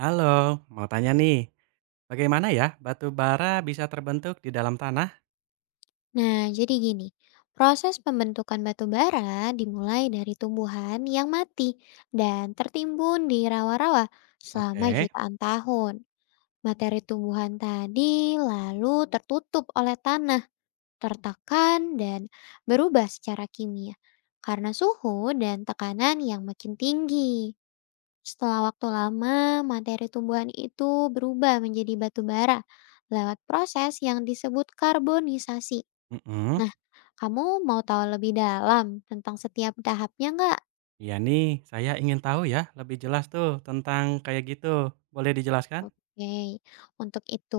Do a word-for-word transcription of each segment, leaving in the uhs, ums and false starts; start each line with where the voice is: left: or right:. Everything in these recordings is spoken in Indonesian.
right: Halo, mau tanya nih, bagaimana ya batu bara bisa terbentuk di dalam tanah?
left: Nah, jadi gini, proses pembentukan batu bara dimulai dari tumbuhan yang mati dan tertimbun di rawa-rawa selama
right: Oke,
left: jutaan tahun. Materi tumbuhan tadi lalu tertutup oleh tanah, tertekan, dan berubah secara kimia karena suhu dan tekanan yang makin tinggi. Setelah waktu lama, materi tumbuhan itu berubah menjadi batu bara lewat proses yang disebut karbonisasi.
right: mm-mm.
left: Nah, kamu mau tahu lebih dalam tentang setiap tahapnya nggak?
right: Iya nih, saya ingin tahu ya lebih jelas tuh tentang kayak gitu. Boleh dijelaskan?
left: Oke, untuk itu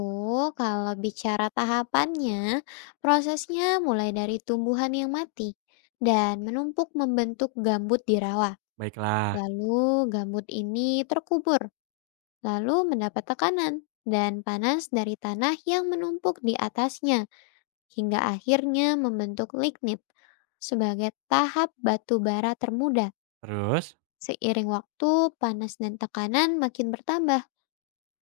left: kalau bicara tahapannya, prosesnya mulai dari tumbuhan yang mati dan menumpuk membentuk gambut di rawa.
right: Baiklah,
left: Lalu gambut ini terkubur, lalu mendapat tekanan dan panas dari tanah yang menumpuk di atasnya hingga akhirnya membentuk lignit sebagai tahap batu bara termuda.
right: terus?
left: Seiring waktu, panas dan tekanan makin bertambah.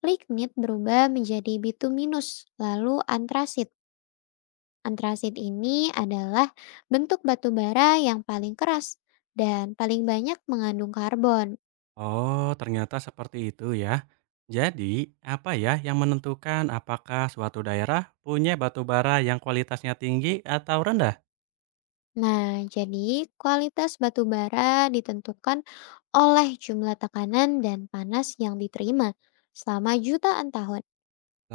left: Lignit berubah menjadi bituminus, lalu antrasit. Antrasit ini adalah bentuk batu bara yang paling keras dan paling banyak mengandung karbon.
right: Oh, ternyata seperti itu ya. Jadi, apa ya yang menentukan apakah suatu daerah punya batu bara yang kualitasnya tinggi atau rendah?
left: Nah, jadi kualitas batu bara ditentukan oleh jumlah tekanan dan panas yang diterima selama jutaan tahun.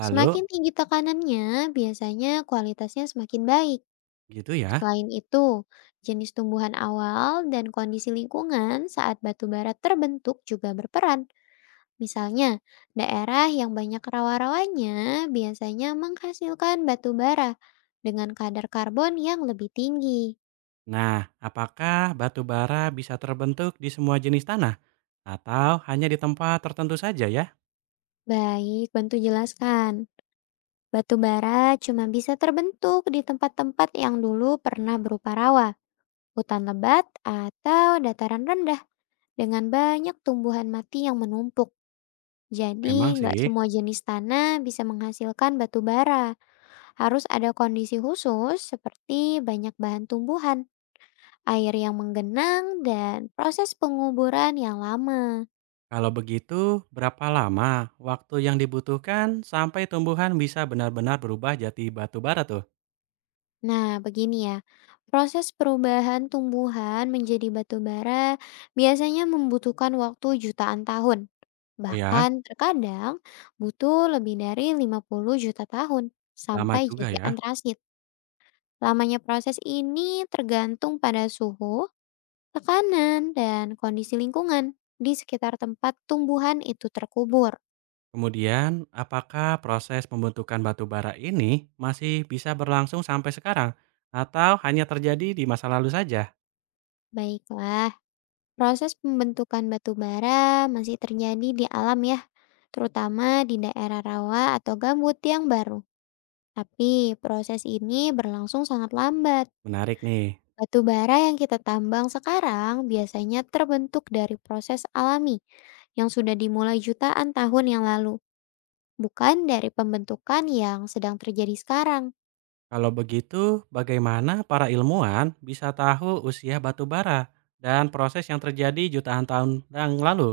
left: Semakin tinggi tekanannya, biasanya kualitasnya semakin baik.
right: gitu ya.
left: Selain itu, jenis tumbuhan awal dan kondisi lingkungan saat batu bara terbentuk juga berperan. Misalnya, daerah yang banyak rawa-rawanya biasanya menghasilkan batu bara dengan kadar karbon yang lebih tinggi.
right: Nah, apakah batu bara bisa terbentuk di semua jenis tanah? Atau hanya di tempat tertentu saja ya?
left: Baik, bantu jelaskan. Batu bara cuma bisa terbentuk di tempat-tempat yang dulu pernah berupa rawa, hutan lebat, atau dataran rendah dengan banyak tumbuhan mati yang menumpuk.
right: Memang
left: Jadi, nggak
right: sih.
left: semua jenis tanah bisa menghasilkan batu bara. Harus ada kondisi khusus seperti banyak bahan tumbuhan, air yang menggenang, dan proses penguburan yang lama.
right: Kalau begitu, berapa lama waktu yang dibutuhkan sampai tumbuhan bisa benar-benar berubah jadi batu bara tuh?
left: Nah, begini ya, proses perubahan tumbuhan menjadi batu bara biasanya membutuhkan waktu jutaan tahun.
right: Oh ya,
left: Bahkan terkadang butuh lebih dari lima puluh juta tahun
right: lama
left: sampai
right: juga
left: jadi
right: ya.
left: antrasit. Lamanya proses ini tergantung pada suhu tekanan, dan kondisi lingkungan di sekitar tempat tumbuhan itu terkubur.
right: Kemudian, apakah proses pembentukan batu bara ini masih bisa berlangsung sampai sekarang? Atau hanya terjadi di masa lalu saja?
left: Baiklah, proses pembentukan batu bara masih terjadi di alam ya, terutama di daerah rawa atau gambut yang baru. Tapi proses ini berlangsung sangat lambat.
right: Menarik nih.
left: Batu bara yang kita tambang sekarang biasanya terbentuk dari proses alami yang sudah dimulai jutaan tahun yang lalu, bukan dari pembentukan yang sedang terjadi sekarang.
right: Kalau begitu, bagaimana para ilmuwan bisa tahu usia batu bara dan proses yang terjadi jutaan tahun yang lalu?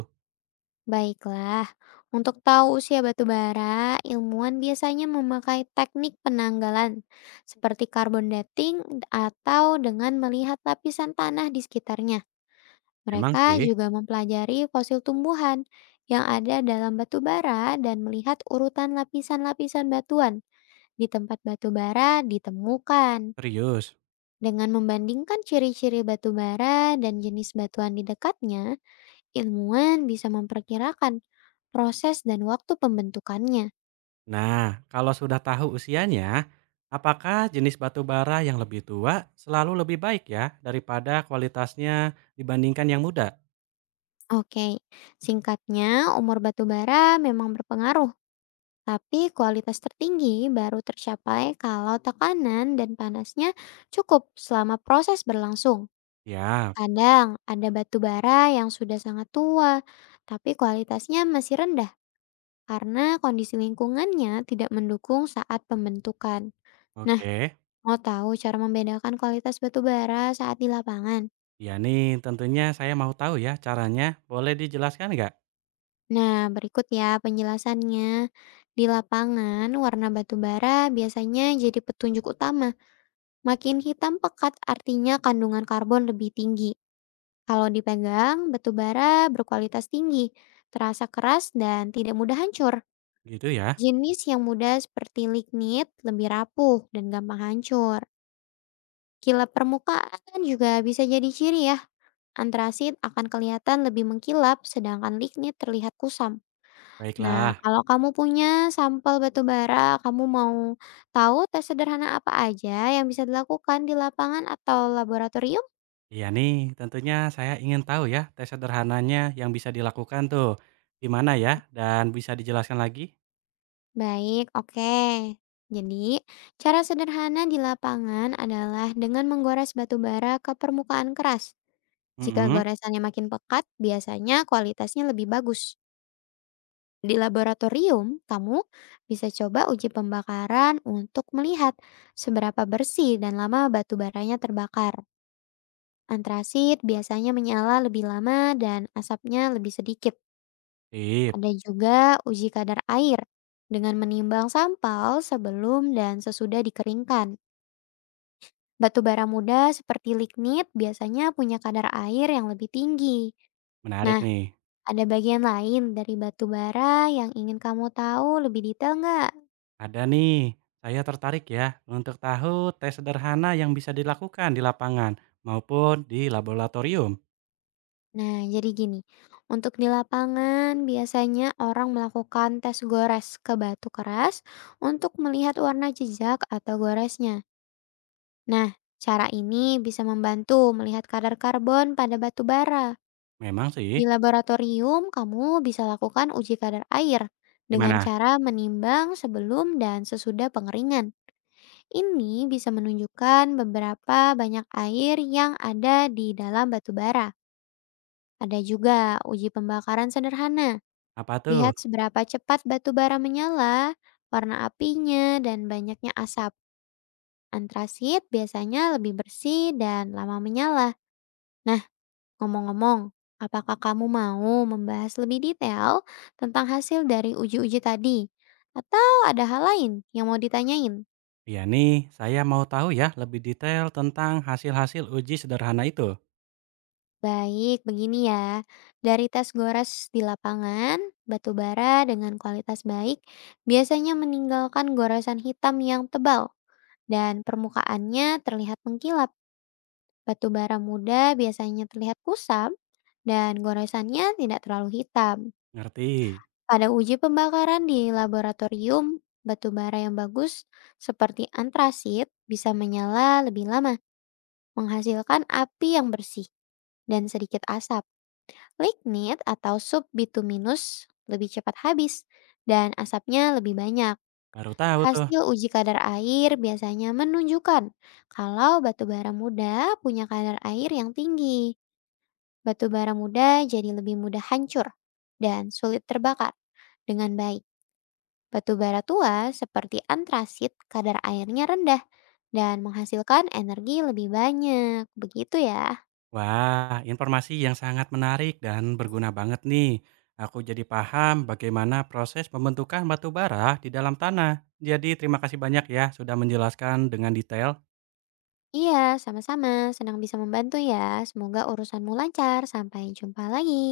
left: Baiklah, untuk tahu usia batu bara, ilmuwan biasanya memakai teknik penanggalan seperti carbon dating atau dengan melihat lapisan tanah di sekitarnya.
right: Emang
left: Mereka
right: sih,
left: juga mempelajari fosil tumbuhan yang ada dalam batu bara dan melihat urutan lapisan-lapisan batuan di tempat batu bara ditemukan.
right: serius.
left: Dengan membandingkan ciri-ciri batu bara dan jenis batuan di dekatnya, ilmuwan bisa memperkirakan proses dan waktu pembentukannya.
right: Nah, kalau sudah tahu usianya, apakah jenis batu bara yang lebih tua selalu lebih baik ya daripada kualitasnya dibandingkan yang muda?
left: Oke, singkatnya umur batu bara memang berpengaruh, tapi kualitas tertinggi baru tercapai kalau tekanan dan panasnya cukup selama proses berlangsung.
right: Ya,
left: Kadang ada batu bara yang sudah sangat tua, tapi kualitasnya masih rendah karena kondisi lingkungannya tidak mendukung saat pembentukan. Nah,
right: oke.
left: mau tahu cara membedakan kualitas batu bara saat di lapangan?
right: Ya nih, tentunya saya mau tahu ya caranya. Boleh dijelaskan nggak?
left: Nah, berikut ya penjelasannya. Di lapangan, warna batu bara biasanya jadi petunjuk utama. Makin hitam pekat artinya kandungan karbon lebih tinggi. Kalau dipegang, batu bara berkualitas tinggi, terasa keras dan tidak mudah hancur.
right: Gitu ya.
left: Jenis yang mudah seperti lignit lebih rapuh dan gampang hancur. Kilap permukaan juga bisa jadi ciri ya. Antrasit akan kelihatan lebih mengkilap, sedangkan lignit terlihat kusam. Nah,
right: Baiklah.
left: kalau kamu punya sampel batu bara, kamu mau tahu tes sederhana apa aja yang bisa dilakukan di lapangan atau laboratorium?
right: Iya nih, tentunya saya ingin tahu ya tes sederhananya yang bisa dilakukan tuh di mana ya dan bisa dijelaskan lagi?
left: Baik, oke. Jadi, cara sederhana di lapangan adalah dengan menggores batu bara ke permukaan keras. Jika
right: Mhm.
left: goresannya makin pekat, biasanya kualitasnya lebih bagus. Di laboratorium, kamu bisa coba uji pembakaran untuk melihat seberapa bersih dan lama batu baranya terbakar. Antrasit biasanya menyala lebih lama dan asapnya lebih sedikit.
right: Sip,
left: Ada juga uji kadar air dengan menimbang sampel sebelum dan sesudah dikeringkan. Batu bara muda seperti lignit biasanya punya kadar air yang lebih tinggi.
right: menarik
left: Nah,
right: nih.
left: ada bagian lain dari batu bara yang ingin kamu tahu lebih detail nggak?
right: Ada nih, saya tertarik ya untuk tahu tes sederhana yang bisa dilakukan di lapangan maupun di laboratorium.
left: Nah, jadi gini, untuk di lapangan biasanya orang melakukan tes gores ke batu keras untuk melihat warna jejak atau goresnya. Nah, cara ini bisa membantu melihat kadar karbon pada batu bara.
right: Memang sih,
left: Di laboratorium, kamu bisa lakukan uji kadar air dengan
right: gimana?
left: cara menimbang sebelum dan sesudah pengeringan. Ini bisa menunjukkan beberapa banyak air yang ada di dalam batu bara. Ada juga uji pembakaran sederhana.
right: Apa tuh?
left: Lihat seberapa cepat batu bara menyala, warna apinya, dan banyaknya asap. Antrasit biasanya lebih bersih dan lama menyala. Ngomong-ngomong, apakah kamu mau membahas lebih detail tentang hasil dari uji-uji tadi? Atau ada hal lain yang mau ditanyain?
right: Iya nih, saya mau tahu ya lebih detail tentang hasil-hasil uji sederhana itu.
left: Baik, begini ya. Dari tes gores di lapangan, batu bara dengan kualitas baik biasanya meninggalkan goresan hitam yang tebal dan permukaannya terlihat mengkilap. Batu bara muda biasanya terlihat kusam dan goresannya tidak terlalu hitam.
right: Ngerti?
left: Pada uji pembakaran di laboratorium, batu bara yang bagus seperti antrasit bisa menyala lebih lama, menghasilkan api yang bersih dan sedikit asap. Lignit atau subbituminus lebih cepat habis dan asapnya lebih banyak.
right: Baru tahu tuh.
left: Hasil uji kadar air biasanya menunjukkan kalau batu bara muda punya kadar air yang tinggi. Batu bara muda jadi lebih mudah hancur dan sulit terbakar dengan baik. Batu bara tua seperti antrasit kadar airnya rendah dan menghasilkan energi lebih banyak. Begitu ya.
right: Wah, informasi yang sangat menarik dan berguna banget nih. Aku jadi paham bagaimana proses pembentukan batu bara di dalam tanah. Jadi terima kasih banyak ya sudah menjelaskan dengan detail.
left: Iya, sama-sama. Senang bisa membantu ya. Semoga urusanmu lancar. Sampai jumpa lagi.